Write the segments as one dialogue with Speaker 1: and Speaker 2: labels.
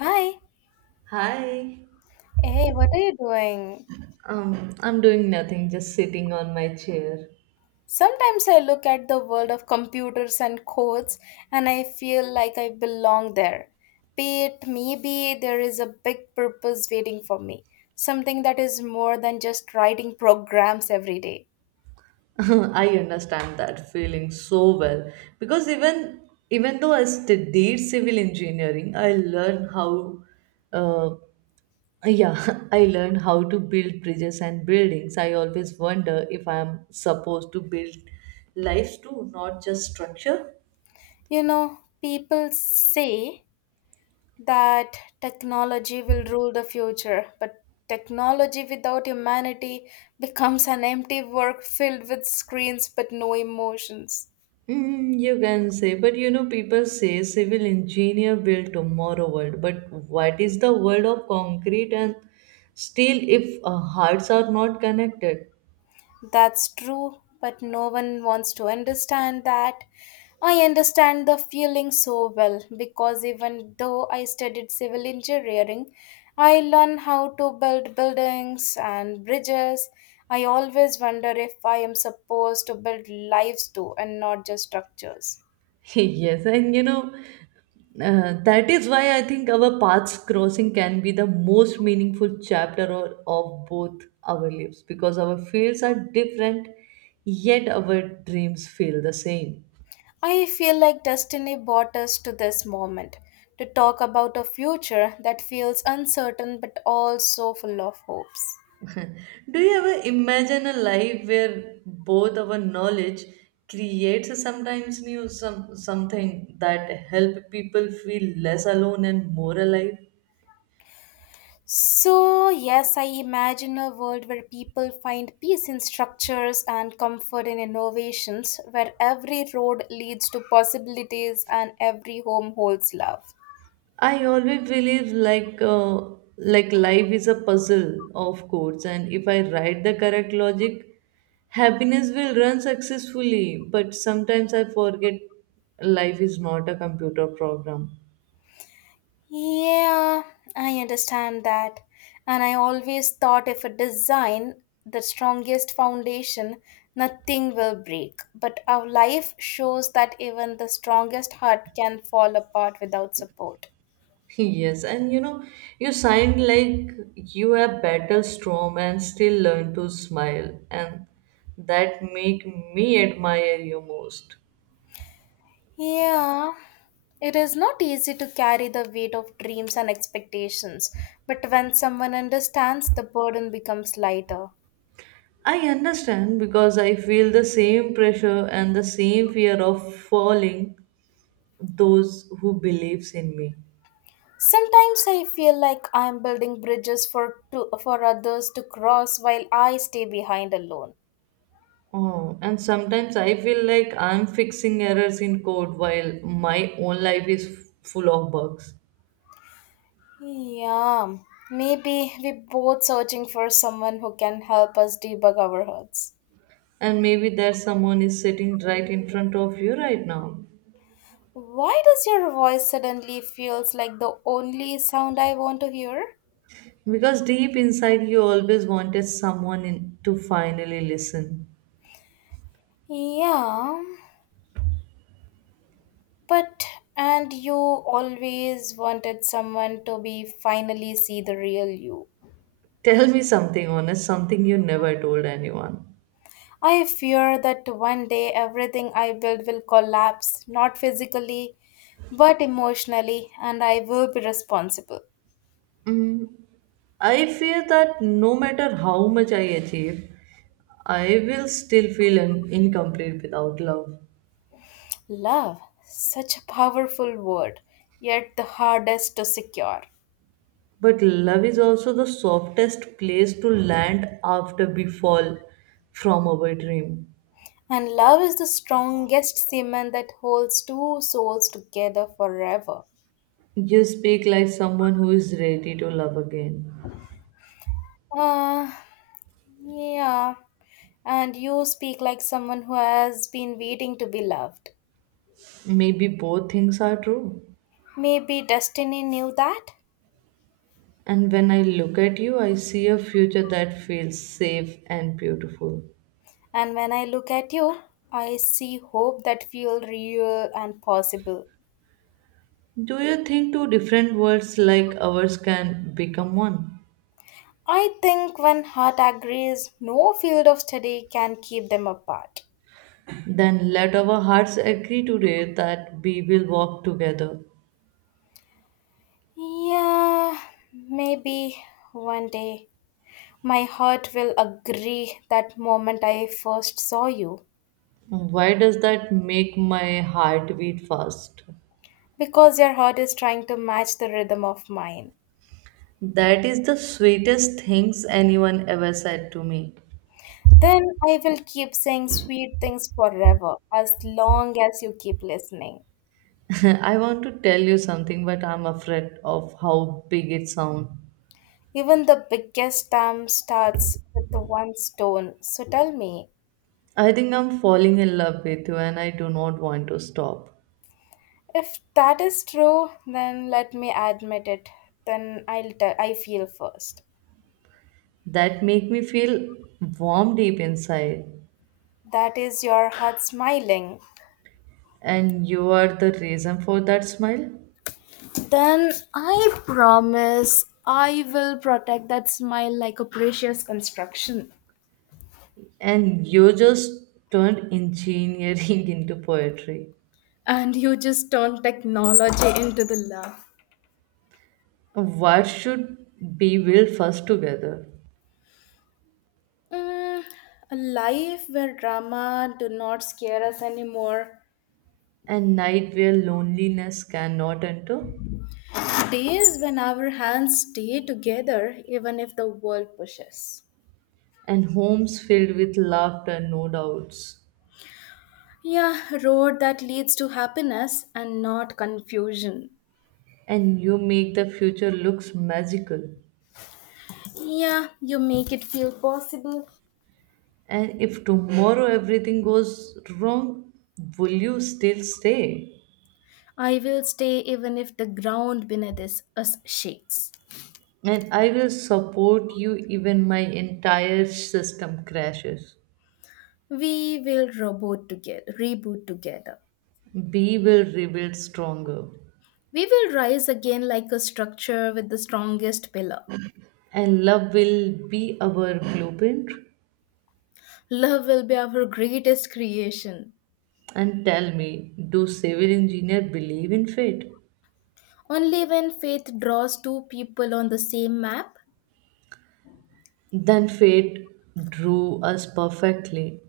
Speaker 1: Hi.
Speaker 2: Hi.
Speaker 1: Hey, what are you doing?
Speaker 2: I'm doing nothing, just sitting on my chair.
Speaker 1: Sometimes I look at the world of computers and codes, and I feel like I belong there. Be it maybe there is a big purpose waiting for me, something that is more than just writing programs every day.
Speaker 2: I understand that feeling so well because even though I studied civil engineering, I learned how, uh, yeah, I learned how to build bridges and buildings. I always wonder if I'm supposed to build lives too, not just structure.
Speaker 1: You know, people say that technology will rule the future, but technology without humanity becomes an empty work filled with screens but no emotions.
Speaker 2: You can say, but people say civil engineer build tomorrow world, but what is the world of concrete and steel if hearts are not connected?
Speaker 1: That's true, but no one wants to understand that. I understand the feeling so well because even though I studied civil engineering, I learned how to build buildings and bridges. I always wonder if I am supposed to build lives too and not just structures.
Speaker 2: Yes, and that is why I think our paths crossing can be the most meaningful chapter of both our lives because our fields are different, yet our dreams feel the same.
Speaker 1: I feel like destiny brought us to this moment to talk about a future that feels uncertain but also full of hopes.
Speaker 2: Do you ever imagine a life where both our knowledge creates sometimes new something that help people feel less alone and more alive?
Speaker 1: So, yes, I imagine a world where people find peace in structures and comfort in innovations, where every road leads to possibilities and every home holds love.
Speaker 2: I always believe like life is a puzzle, of course, and if I write the correct logic, happiness will run successfully. But sometimes I forget life is not a computer program.
Speaker 1: Yeah, I understand that. And I always thought if a design, the strongest foundation, nothing will break. But our life shows that even the strongest heart can fall apart without support.
Speaker 2: Yes, and you sound like you have battled storm and still learn to smile, and that make me admire you most.
Speaker 1: Yeah, it is not easy to carry the weight of dreams and expectations, but when someone understands, the burden becomes lighter.
Speaker 2: I understand because I feel the same pressure and the same fear of falling those who believes in me.
Speaker 1: Sometimes I feel like I am building bridges for others to cross while I stay behind alone.
Speaker 2: Oh, and sometimes I feel like I'm fixing errors in code while my own life is full of bugs.
Speaker 1: Yeah, maybe we're both searching for someone who can help us debug our hurts.
Speaker 2: And maybe there someone is sitting right in front of you right now.
Speaker 1: Why does your voice suddenly feels like the only sound I want to hear?
Speaker 2: Because deep inside you always wanted someone to finally listen.
Speaker 1: Yeah. But, and you always wanted someone to be finally see the real you.
Speaker 2: Tell me something honest, something you never told anyone.
Speaker 1: I fear that one day everything I build will collapse, not physically, but emotionally, and I will be responsible.
Speaker 2: Mm, I fear that no matter how much I achieve, I will still feel incomplete without love.
Speaker 1: Love, such a powerful word, yet the hardest to secure.
Speaker 2: But love is also the softest place to land after we fall from our dream.
Speaker 1: And love is the strongest cement that holds two souls together forever.
Speaker 2: You speak like someone who is ready to love again.
Speaker 1: Uh, yeah. And you speak like someone who has been waiting to be loved.
Speaker 2: Maybe both things are true.
Speaker 1: Maybe destiny knew that,
Speaker 2: And when I look at you, I see a future that feels safe and beautiful.
Speaker 1: and when I look at you, I see hope that feels real and possible.
Speaker 2: Do you think two different worlds like ours can become one?
Speaker 1: I think when heart agrees, no field of study can keep them apart.
Speaker 2: Then let our hearts agree today that we will walk together.
Speaker 1: Yeah, maybe one day my heart will agree that moment I first saw you
Speaker 2: Why does that make my heart beat fast?
Speaker 1: because your heart is trying to match the rhythm of mine.
Speaker 2: That is the sweetest things anyone ever said to me.
Speaker 1: Then I will keep saying sweet things forever, as long as you keep listening.
Speaker 2: I want to tell you something, but I'm afraid of how big it sounds.
Speaker 1: Even the biggest dam starts with the one stone. So tell me,
Speaker 2: I think I'm falling in love with you and I do not want to stop.
Speaker 1: if that is true, then let me admit it. Then I'll tell. I feel first.
Speaker 2: That make me feel warm deep inside.
Speaker 1: That is your heart smiling.
Speaker 2: And you are the reason for that smile.
Speaker 1: Then I promise I will protect that smile like a precious construction.
Speaker 2: And you just turned engineering into poetry.
Speaker 1: And you just turn technology into the love.
Speaker 2: What should be will first together?
Speaker 1: Mm, a life where drama do not scare us anymore.
Speaker 2: A night where loneliness cannot enter,
Speaker 1: Days when our hands stay together even if the world pushes.
Speaker 2: and homes filled with laughter, no doubts.
Speaker 1: Yeah, road that leads to happiness and not confusion.
Speaker 2: And you make the future looks magical.
Speaker 1: Yeah, you make it feel possible.
Speaker 2: And if tomorrow everything goes wrong, will you still stay?
Speaker 1: I will stay even if the ground beneath us shakes.
Speaker 2: And I will support you even my entire system crashes.
Speaker 1: We will reboot together, reboot together.
Speaker 2: We will rebuild stronger.
Speaker 1: We will rise again like a structure with the strongest pillar.
Speaker 2: And love will be our blueprint.
Speaker 1: Love will be our greatest creation.
Speaker 2: And tell me, do civil engineer believe in fate?
Speaker 1: Only when faith draws two people on the same map,
Speaker 2: Then fate drew us perfectly.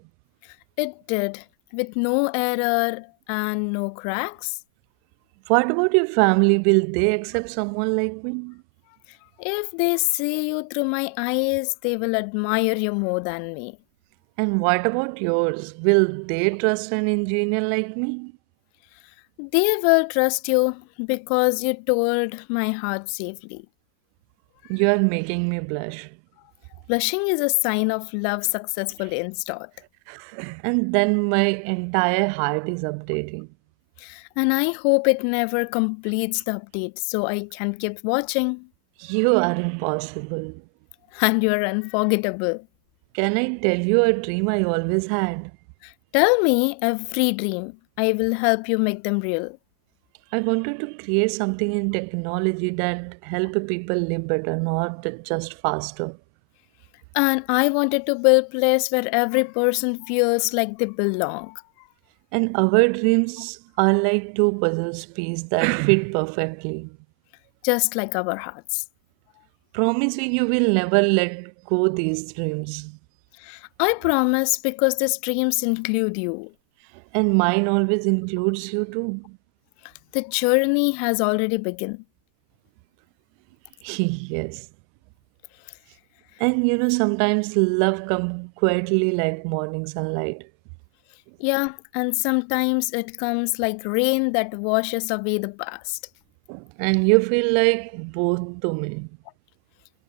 Speaker 1: it did, with no error and no cracks.
Speaker 2: What about your family? Will they accept someone like me?
Speaker 1: If they see you through my eyes, they will admire you more than me.
Speaker 2: And what about yours? Will they trust an engineer like me?
Speaker 1: They will trust you because you told my heart safely.
Speaker 2: You are making me blush.
Speaker 1: Blushing is a sign of love successful in Stoth.
Speaker 2: And then my entire heart is updating.
Speaker 1: And I hope it never completes the update so I can keep watching.
Speaker 2: You are impossible.
Speaker 1: And you're unforgettable.
Speaker 2: Can I tell you a dream I always had?
Speaker 1: Tell me every dream. I will help you make them real.
Speaker 2: I wanted to create something in technology that help people live better, not just faster.
Speaker 1: And I wanted to build place where every person feels like they belong,
Speaker 2: And our dreams are like two puzzle pieces that fit perfectly.
Speaker 1: just like our hearts.
Speaker 2: Promise me you will never let go these dreams.
Speaker 1: I promise because these dreams include you.
Speaker 2: And mine always includes you too.
Speaker 1: The journey has already begun.
Speaker 2: Yes. And sometimes love comes quietly like morning sunlight.
Speaker 1: Yeah, and sometimes it comes like rain that washes away the past.
Speaker 2: And you feel like both to me.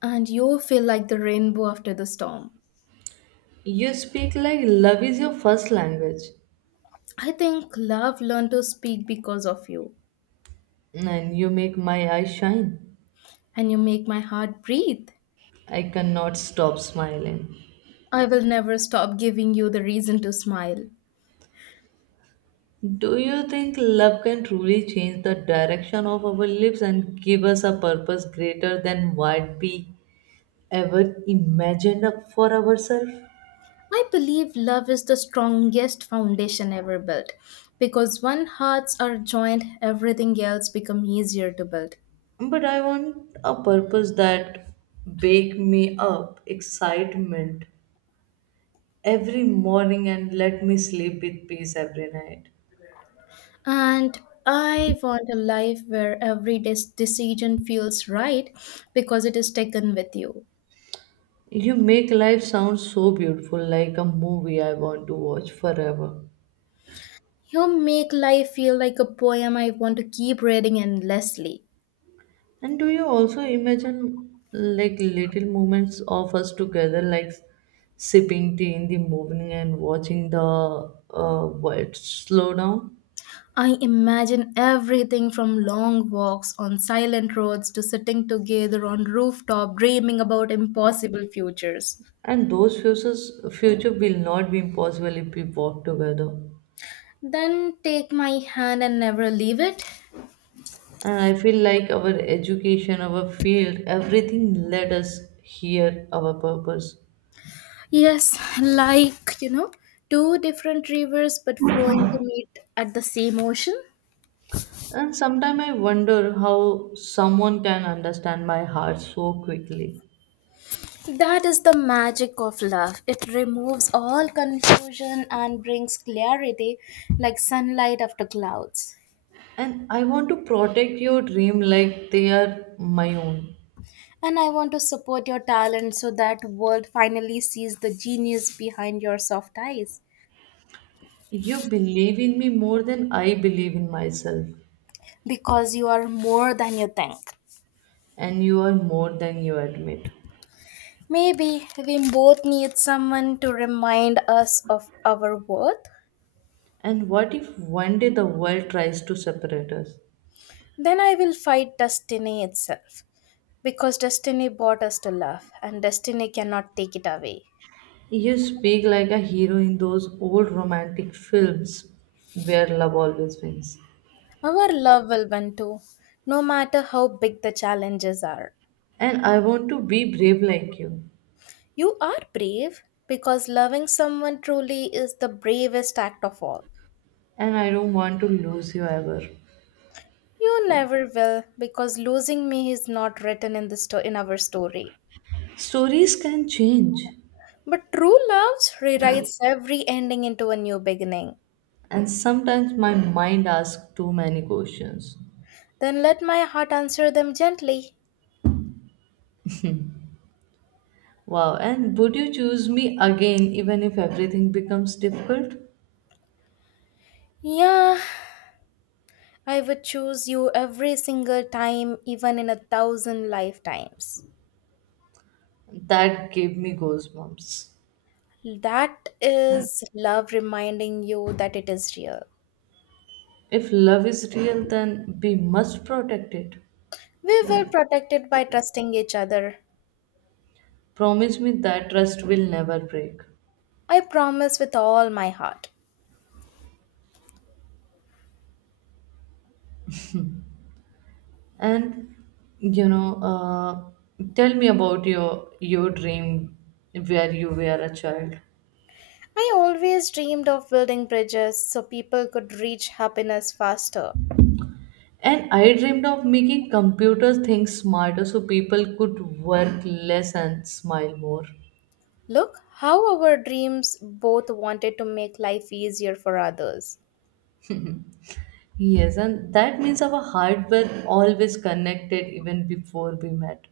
Speaker 1: And you feel like the rainbow after the storm.
Speaker 2: You speak like love is your first language.
Speaker 1: I think love learned to speak because of you.
Speaker 2: And you make my eyes shine.
Speaker 1: And you make my heart breathe.
Speaker 2: I cannot stop smiling.
Speaker 1: I will never stop giving you the reason to smile.
Speaker 2: Do you think love can truly change the direction of our lives and give us a purpose greater than what we ever imagined up for ourselves?
Speaker 1: I believe love is the strongest foundation ever built because when hearts are joined, everything else becomes easier to build.
Speaker 2: But I want a purpose that wake me up excitement every morning and let me sleep with peace every night.
Speaker 1: And I want a life where every decision feels right because it is taken with you.
Speaker 2: You make life sound so beautiful like a movie I want to watch forever.
Speaker 1: You make life feel like a poem I want to keep reading endlessly.
Speaker 2: And do you also imagine like little moments of us together like sipping tea in the morning and watching the world slow down?
Speaker 1: I imagine everything from long walks on silent roads to sitting together on rooftop dreaming about impossible futures.
Speaker 2: And those future will not be impossible if we walk together.
Speaker 1: Then take my hand and never leave it.
Speaker 2: And I feel like our education, our field, everything led us here, our purpose.
Speaker 1: Yes, like, you know, two different rivers but flowing to meet at the same ocean.
Speaker 2: And sometimes I wonder how someone can understand my heart so quickly.
Speaker 1: That is the magic of love. It removes all confusion and brings clarity like sunlight after clouds.
Speaker 2: And I want to protect your dream like they are my own.
Speaker 1: And I want to support your talent so that world finally sees the genius behind your soft eyes
Speaker 2: You believe in me more than I believe in myself,
Speaker 1: because you are more than you think.
Speaker 2: and you are more than you admit.
Speaker 1: Maybe we both need someone to remind us of our worth.
Speaker 2: And what if one day the world tries to separate us?
Speaker 1: Then I will fight destiny itself because destiny brought us to love and destiny cannot take it away.
Speaker 2: You speak like a hero in those old romantic films where love always wins.
Speaker 1: Our love will win too, no matter how big the challenges are.
Speaker 2: And I want to be brave like you.
Speaker 1: You are brave because loving someone truly is the bravest act of all.
Speaker 2: And I don't want to lose you ever.
Speaker 1: You never will, because losing me is not written in our story.
Speaker 2: Stories can change.
Speaker 1: But true love rewrites every ending into a new beginning.
Speaker 2: And sometimes my mind asks too many questions.
Speaker 1: Then let my heart answer them gently.
Speaker 2: Wow, and would you choose me again even if everything becomes difficult?
Speaker 1: Yeah, I would choose you every single time, even in a thousand lifetimes.
Speaker 2: That gave me goosebumps.
Speaker 1: That is love reminding you that it is real.
Speaker 2: If love is real, then we must protect it.
Speaker 1: We will protect it by trusting each other.
Speaker 2: Promise me that trust will never break.
Speaker 1: I promise with all my heart.
Speaker 2: And tell me about your dream where you were a child.
Speaker 1: I always dreamed of building bridges so people could reach happiness faster.
Speaker 2: And I dreamed of making computers think smarter so people could work less and smile more.
Speaker 1: Look how our dreams both wanted to make life easier for others.
Speaker 2: Yes, and that means our heart were always connected even before we met.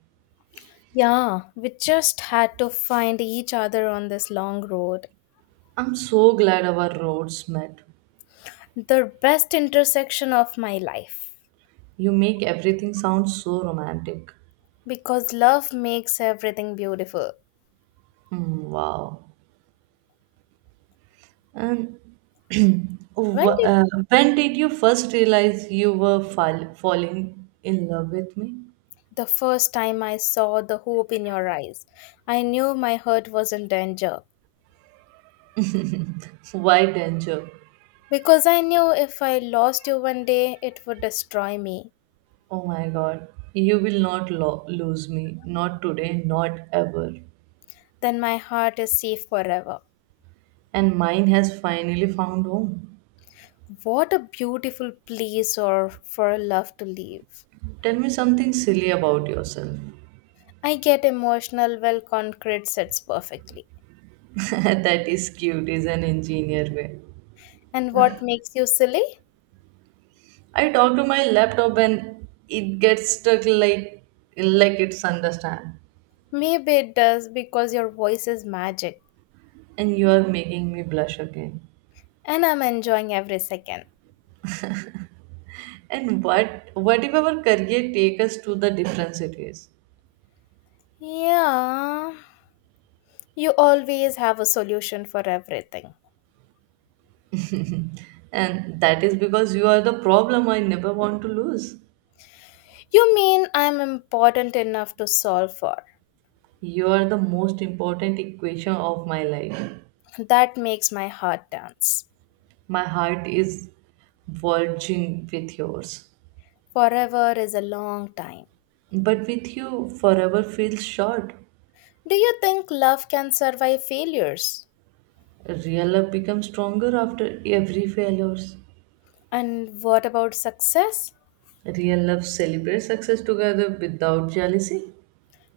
Speaker 1: Yeah, we just had to find each other on this long road,
Speaker 2: I'm so glad our roads met.
Speaker 1: the best intersection of my life.
Speaker 2: You make everything sound so romantic.
Speaker 1: Because love makes everything beautiful.
Speaker 2: Hmm, wow. And
Speaker 1: When
Speaker 2: wh-
Speaker 1: did
Speaker 2: uh, when did you first realize you were falling in love with me?
Speaker 1: the first time I saw the hope in your eyes, I knew my heart was in danger.
Speaker 2: Why danger?
Speaker 1: Because I knew if I lost you one day, it would destroy me.
Speaker 2: Oh my god, you will not lose me. Not today, not ever.
Speaker 1: Then my heart is safe forever.
Speaker 2: And mine has finally found home.
Speaker 1: What a beautiful place or for love to live.
Speaker 2: Tell me something silly about yourself.
Speaker 1: I get emotional well concrete sets perfectly.
Speaker 2: That is cute, is an engineer way.
Speaker 1: And what makes you silly?
Speaker 2: I talk to my laptop and it gets stuck like it's understand.
Speaker 1: Maybe it does because your voice is magic
Speaker 2: And you are making me blush again.
Speaker 1: and I'm enjoying every second.
Speaker 2: And what if our career take us to the different cities?
Speaker 1: Yeah. You always have a solution for everything.
Speaker 2: And that is because you are the problem I never want to lose.
Speaker 1: You mean I'm important enough to solve for.
Speaker 2: You are the most important equation of my life.
Speaker 1: That makes my heart dance.
Speaker 2: My heart is verging with yours.
Speaker 1: Forever is a long time.
Speaker 2: But with you forever feels short.
Speaker 1: Do you think love can survive failures?
Speaker 2: Real love becomes stronger after every failures.
Speaker 1: And what about success?
Speaker 2: Real love celebrates success together without jealousy.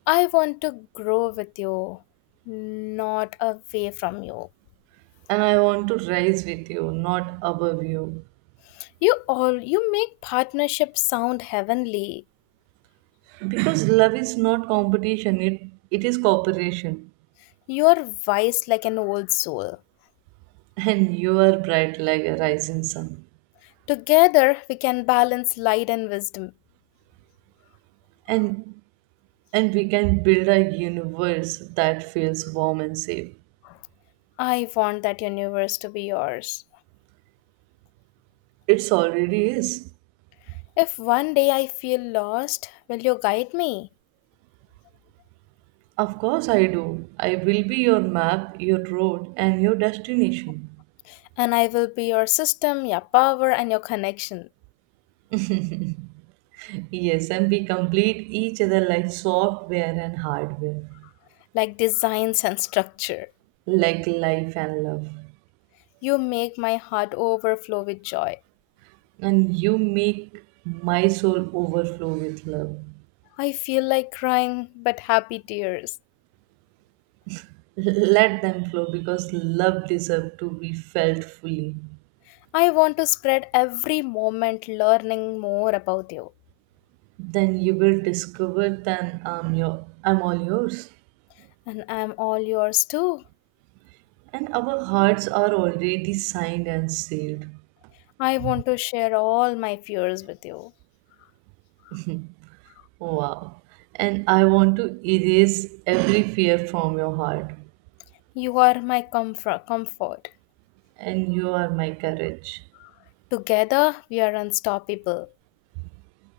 Speaker 1: I want to grow with you, not away from you.
Speaker 2: And I want to rise with you, not above you.
Speaker 1: You all you make partnership sound heavenly.
Speaker 2: Because love is not competition, it is cooperation.
Speaker 1: You're wise like an old soul.
Speaker 2: And you are bright like a rising sun.
Speaker 1: Together we can balance light and wisdom.
Speaker 2: And and we can build a universe that feels warm and safe.
Speaker 1: I want that universe to be yours.
Speaker 2: It's already is.
Speaker 1: If one day I feel lost, will you guide me?
Speaker 2: Of course I do. I will be your map, your road and your destination.
Speaker 1: And I will be your system, your power, and your connection,
Speaker 2: Yes, and we complete each other like software and hardware,
Speaker 1: like designs and structure.
Speaker 2: like life and love.
Speaker 1: You make my heart overflow with joy.
Speaker 2: And you make my soul overflow with love.
Speaker 1: I feel like crying, but happy tears.
Speaker 2: Let them flow because love deserves to be felt fully.
Speaker 1: I want to spread every moment learning more about you.
Speaker 2: Then you will discover that I'm all yours.
Speaker 1: And I'm all yours too.
Speaker 2: And our hearts are already signed and sealed.
Speaker 1: I want to share all my fears with you.
Speaker 2: Wow. And I want to erase every fear from your heart.
Speaker 1: You are my comfort.
Speaker 2: And you are my courage.
Speaker 1: Together, we are unstoppable.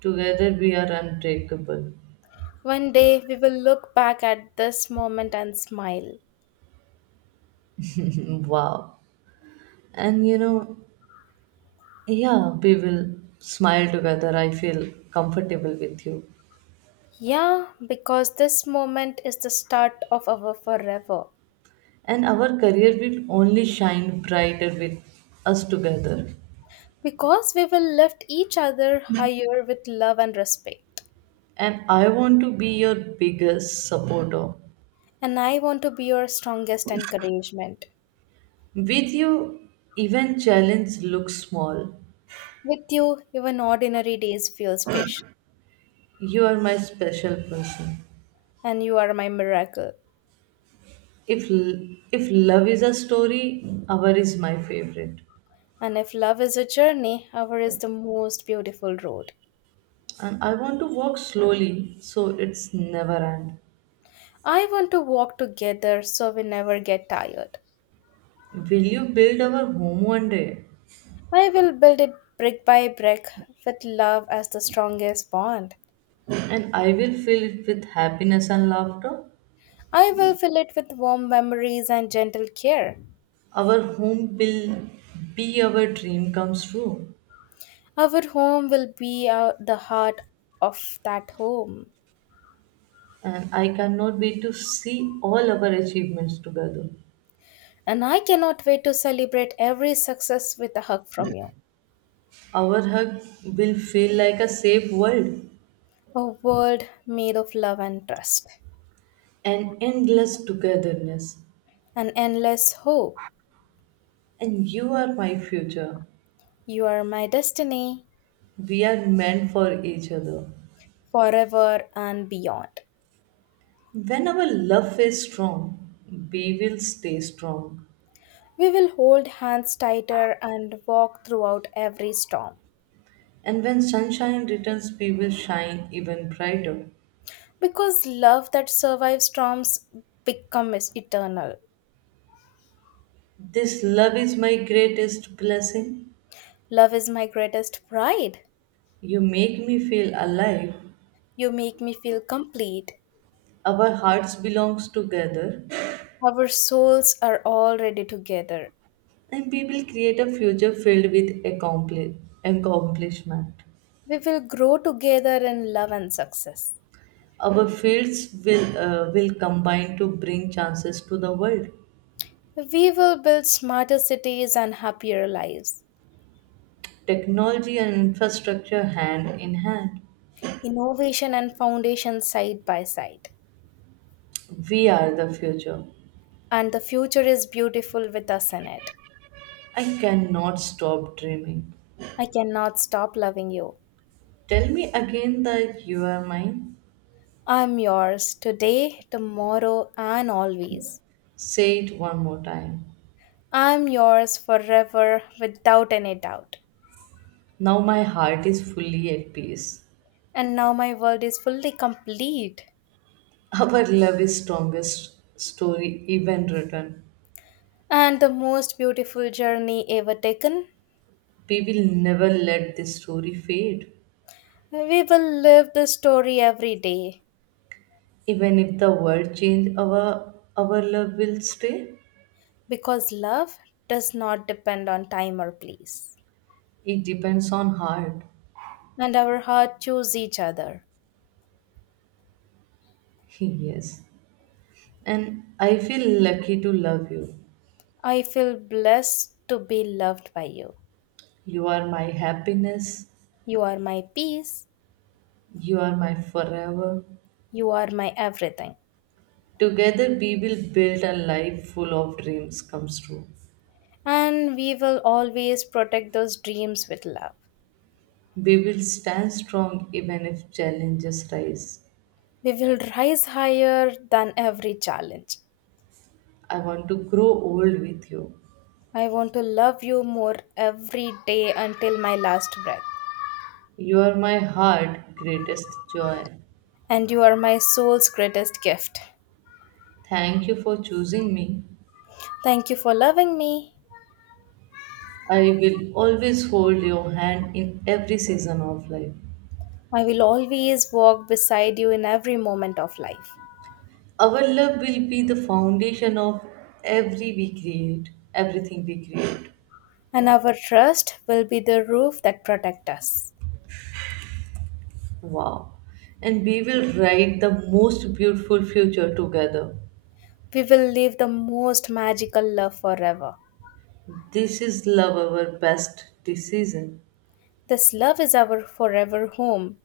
Speaker 2: Together we are unbreakable.
Speaker 1: One day, we will look back at this moment and smile.
Speaker 2: Wow. And yeah, we will smile together. I feel comfortable with you.
Speaker 1: Yeah, because this moment is the start of our forever.
Speaker 2: And our career will only shine brighter with us together.
Speaker 1: Because we will lift each other higher with love and respect.
Speaker 2: And I want to be your biggest supporter.
Speaker 1: And I want to be your strongest encouragement.
Speaker 2: With you, even challenge looks small.
Speaker 1: With you, even ordinary days feel special.
Speaker 2: You are my special person.
Speaker 1: And you are my miracle.
Speaker 2: If love is a story, our is my favorite.
Speaker 1: And if love is a journey, our is the most beautiful road.
Speaker 2: And I want to walk slowly so it's never end.
Speaker 1: I want to walk together so we never get tired.
Speaker 2: Will you build our home one day?
Speaker 1: I will build it brick by brick with love as the strongest bond.
Speaker 2: And I will fill it with happiness and laughter.
Speaker 1: I will fill it with warm memories and gentle care.
Speaker 2: Our home will be our dream comes true,
Speaker 1: Our home will be the heart of that home.
Speaker 2: and I cannot wait to see all our achievements together.
Speaker 1: And I cannot wait to celebrate every success with a hug from you.
Speaker 2: Our hug will feel like a safe world,
Speaker 1: A world made of love and trust.
Speaker 2: an endless togetherness.
Speaker 1: An endless hope.
Speaker 2: And you are my future.
Speaker 1: You are my destiny,
Speaker 2: We are meant for each other.
Speaker 1: forever and beyond.
Speaker 2: When our love is strong, we will stay strong.
Speaker 1: We will hold hands tighter and walk throughout every storm.
Speaker 2: And when sunshine returns, we will shine even brighter.
Speaker 1: Because love that survives storms becomes eternal.
Speaker 2: This love is my greatest blessing.
Speaker 1: Love is my greatest pride.
Speaker 2: You make me feel alive.
Speaker 1: You make me feel complete.
Speaker 2: Our hearts belongs together,
Speaker 1: Our souls are already together.
Speaker 2: and we will create a future filled with accomplishment.
Speaker 1: We will grow together in love and success.
Speaker 2: Our fields will combine to bring chances to the world.
Speaker 1: We will build smarter cities and happier lives,
Speaker 2: Technology and infrastructure hand in hand.
Speaker 1: innovation and foundation side by side.
Speaker 2: We are the future.
Speaker 1: And the future is beautiful with us in it.
Speaker 2: I cannot stop dreaming.
Speaker 1: I cannot stop loving you.
Speaker 2: Tell me again that you are mine.
Speaker 1: I'm yours today, tomorrow, and always.
Speaker 2: Say it one more time.
Speaker 1: I'm yours forever without any doubt.
Speaker 2: Now my heart is fully at peace.
Speaker 1: And now my world is fully complete
Speaker 2: Our love is strongest story even written.
Speaker 1: and the most beautiful journey ever taken.
Speaker 2: We will never let this story fade.
Speaker 1: We will live this story every day
Speaker 2: Even if the world change, our love will stay.
Speaker 1: because love does not depend on time or place,
Speaker 2: It depends on heart.
Speaker 1: and our heart choose each other.
Speaker 2: Yes. And I feel lucky to love you.
Speaker 1: I feel blessed to be loved by you.
Speaker 2: You are my happiness.
Speaker 1: You are my peace,
Speaker 2: You are my forever.
Speaker 1: you are my everything,
Speaker 2: Together we will build a life full of dreams comes true.
Speaker 1: and we will always protect those dreams with love.
Speaker 2: We will stand strong even if challenges rise.
Speaker 1: We will rise higher than every challenge.
Speaker 2: I want to grow old with you.
Speaker 1: I want to love you more every day until my last breath.
Speaker 2: You are my heart greatest joy.
Speaker 1: And you are my soul's greatest gift.
Speaker 2: Thank you for choosing me.
Speaker 1: Thank you for loving me.
Speaker 2: I will always hold your hand in every season of life.
Speaker 1: I will always walk beside you in every moment of life.
Speaker 2: Our love will be the foundation of everything we create.
Speaker 1: And our trust will be the roof that protects us.
Speaker 2: Wow. And we will write the most beautiful future together.
Speaker 1: We will live the most magical love forever.
Speaker 2: This is love our best decision.
Speaker 1: This love is our forever home.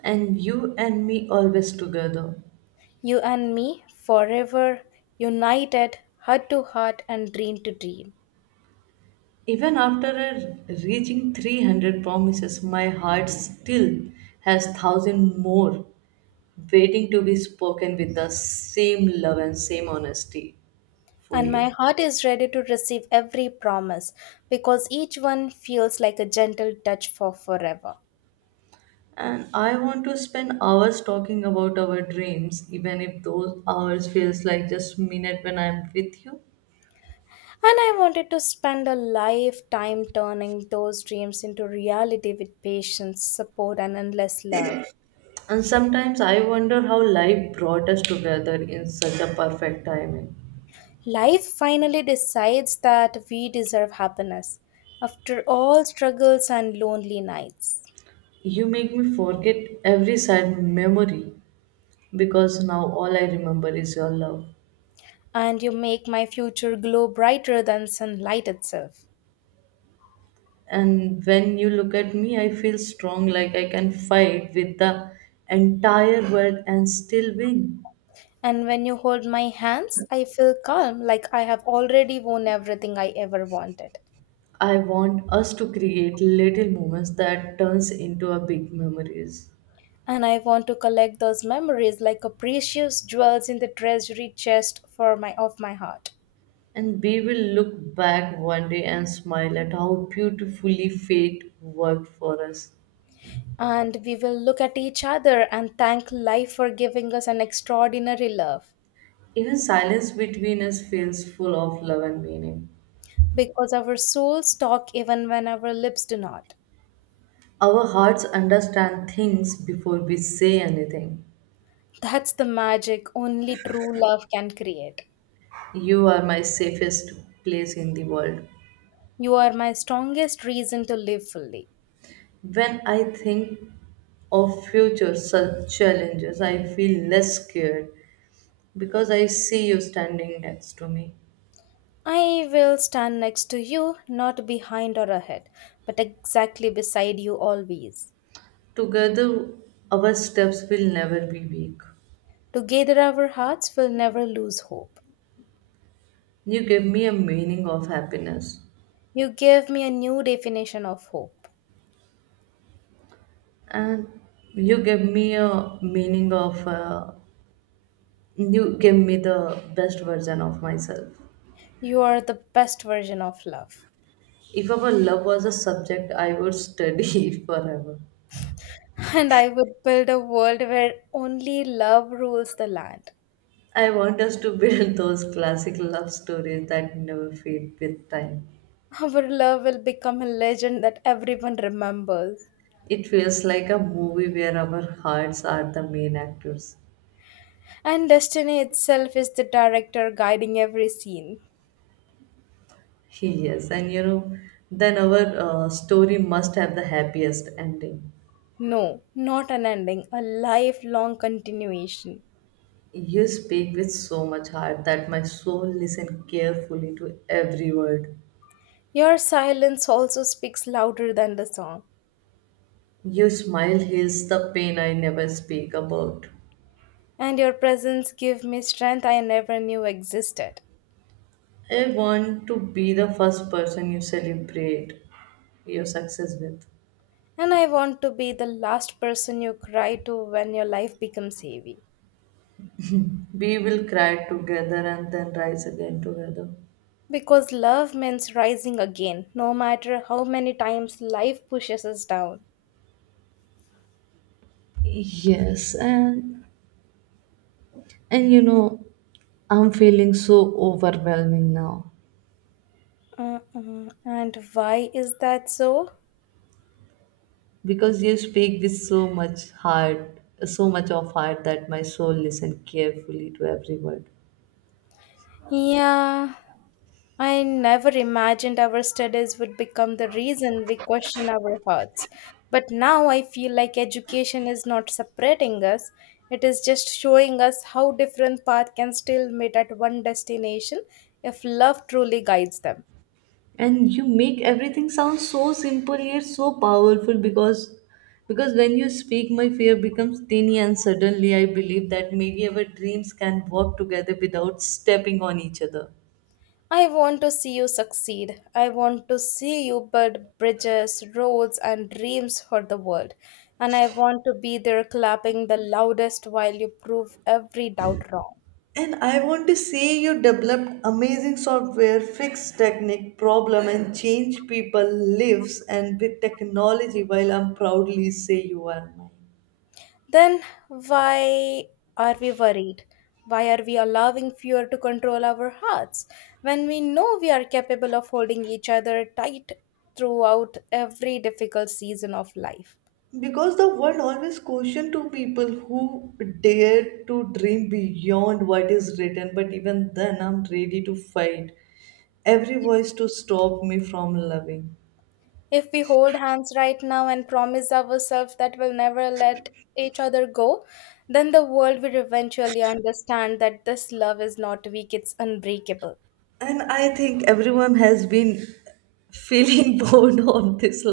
Speaker 2: And you and me always together.
Speaker 1: You and me, forever, united, heart to heart, and dream to dream.
Speaker 2: Even after reaching 300 promises, my heart still has thousand more waiting to be spoken with the same love and same honesty for
Speaker 1: And my
Speaker 2: you.
Speaker 1: heart is ready to receive every promise because each one feels like a gentle touch for forever.
Speaker 2: And I want to spend hours talking about our dreams, even if those hours feels like just minute when I'm with you.
Speaker 1: And I wanted to spend a lifetime turning those dreams into reality with patience, support, and endless love.
Speaker 2: And sometimes I wonder how life brought us together in such a perfect timing.
Speaker 1: Life finally decides that we deserve happiness after all struggles and lonely nights.
Speaker 2: You make me forget every sad memory because now all I remember is your love.
Speaker 1: And you make my future glow brighter than sunlight itself.
Speaker 2: And when you look at me, I feel strong, like I can fight with the entire world and still win.
Speaker 1: And when you hold my hands, I feel calm, like I have already won everything I ever wanted.
Speaker 2: I want us to create little moments that turns into a big memories.
Speaker 1: And I want to collect those memories like a precious jewels in the treasury chest for my of my heart.
Speaker 2: And we will look back one day and smile at how beautifully fate worked for us.
Speaker 1: And we will look at each other and thank life for giving us an extraordinary love.
Speaker 2: Even silence between us feels full of love and meaning.
Speaker 1: Because our souls talk even when our lips do not.
Speaker 2: Our hearts understand things before we say anything.
Speaker 1: That's the magic only true love can create.
Speaker 2: You are my safest place in the world.
Speaker 1: You are my strongest reason to live fully.
Speaker 2: When I think of future challenges, I feel less scared because I see you standing next to me.
Speaker 1: I will stand next to you, not behind or ahead, but exactly beside you always.
Speaker 2: Together, our steps will never be weak.
Speaker 1: Together, our hearts will never lose hope.
Speaker 2: You give me a meaning of happiness,
Speaker 1: You gave me a new definition of hope.
Speaker 2: and you give me a meaning of you give me the best version of myself.
Speaker 1: You are the best version of love.
Speaker 2: If our love was a subject, I would study it forever.
Speaker 1: And I would build a world where only love rules the land.
Speaker 2: I want us to build those classic love stories that never fade with time.
Speaker 1: Our love will become a legend that everyone remembers.
Speaker 2: It feels like a movie where our hearts are the main actors.
Speaker 1: And destiny itself is the director guiding every scene.
Speaker 2: Yes, and then our story must have the happiest ending.
Speaker 1: No, not an ending, a lifelong continuation.
Speaker 2: You speak with so much heart that my soul listens carefully to every word.
Speaker 1: Your silence also speaks louder than the song,
Speaker 2: Your smile heals the pain I never speak about.
Speaker 1: and your presence gives me strength I never knew existed.
Speaker 2: I want to be the first person you celebrate your success with.
Speaker 1: And I want to be the last person you cry to when your life becomes heavy.
Speaker 2: We will cry together and then rise again together.
Speaker 1: Because love means rising again, no matter how many times life pushes us down.
Speaker 2: Yes, and and you know, I'm feeling so overwhelming now
Speaker 1: Mm-mm. And why is that so?
Speaker 2: because you speak with so much heart, so much of heart that my soul listen carefully to every word.
Speaker 1: Yeah, I never imagined our studies would become the reason we question our hearts. But now I feel like education is not separating us, it is just showing us how different paths can still meet at one destination if love truly guides them.
Speaker 2: And you make everything sound so simple yet so powerful because when you speak my fear becomes tiny and suddenly I believe that maybe our dreams can walk together without stepping on each other.
Speaker 1: I want to see you succeed. I want to see you build bridges, roads, and dreams for the world. And I want to be there clapping the loudest while you prove every doubt wrong.
Speaker 2: And I want to see you develop amazing software, fix technique problem, and change people lives and with technology. While I'm proudly say you are mine,
Speaker 1: Then why are we worried? Why are we allowing fear to control our hearts when we know we are capable of holding each other tight throughout every difficult season of life?
Speaker 2: because the world always question to people who dare to dream beyond what is written. But even then, I'm ready to fight every voice to stop me from loving.
Speaker 1: If we hold hands right now and promise ourselves that we'll never let each other go, then the world will eventually understand that this love is not weak, it's unbreakable.
Speaker 2: And I think everyone has been feeling bored on this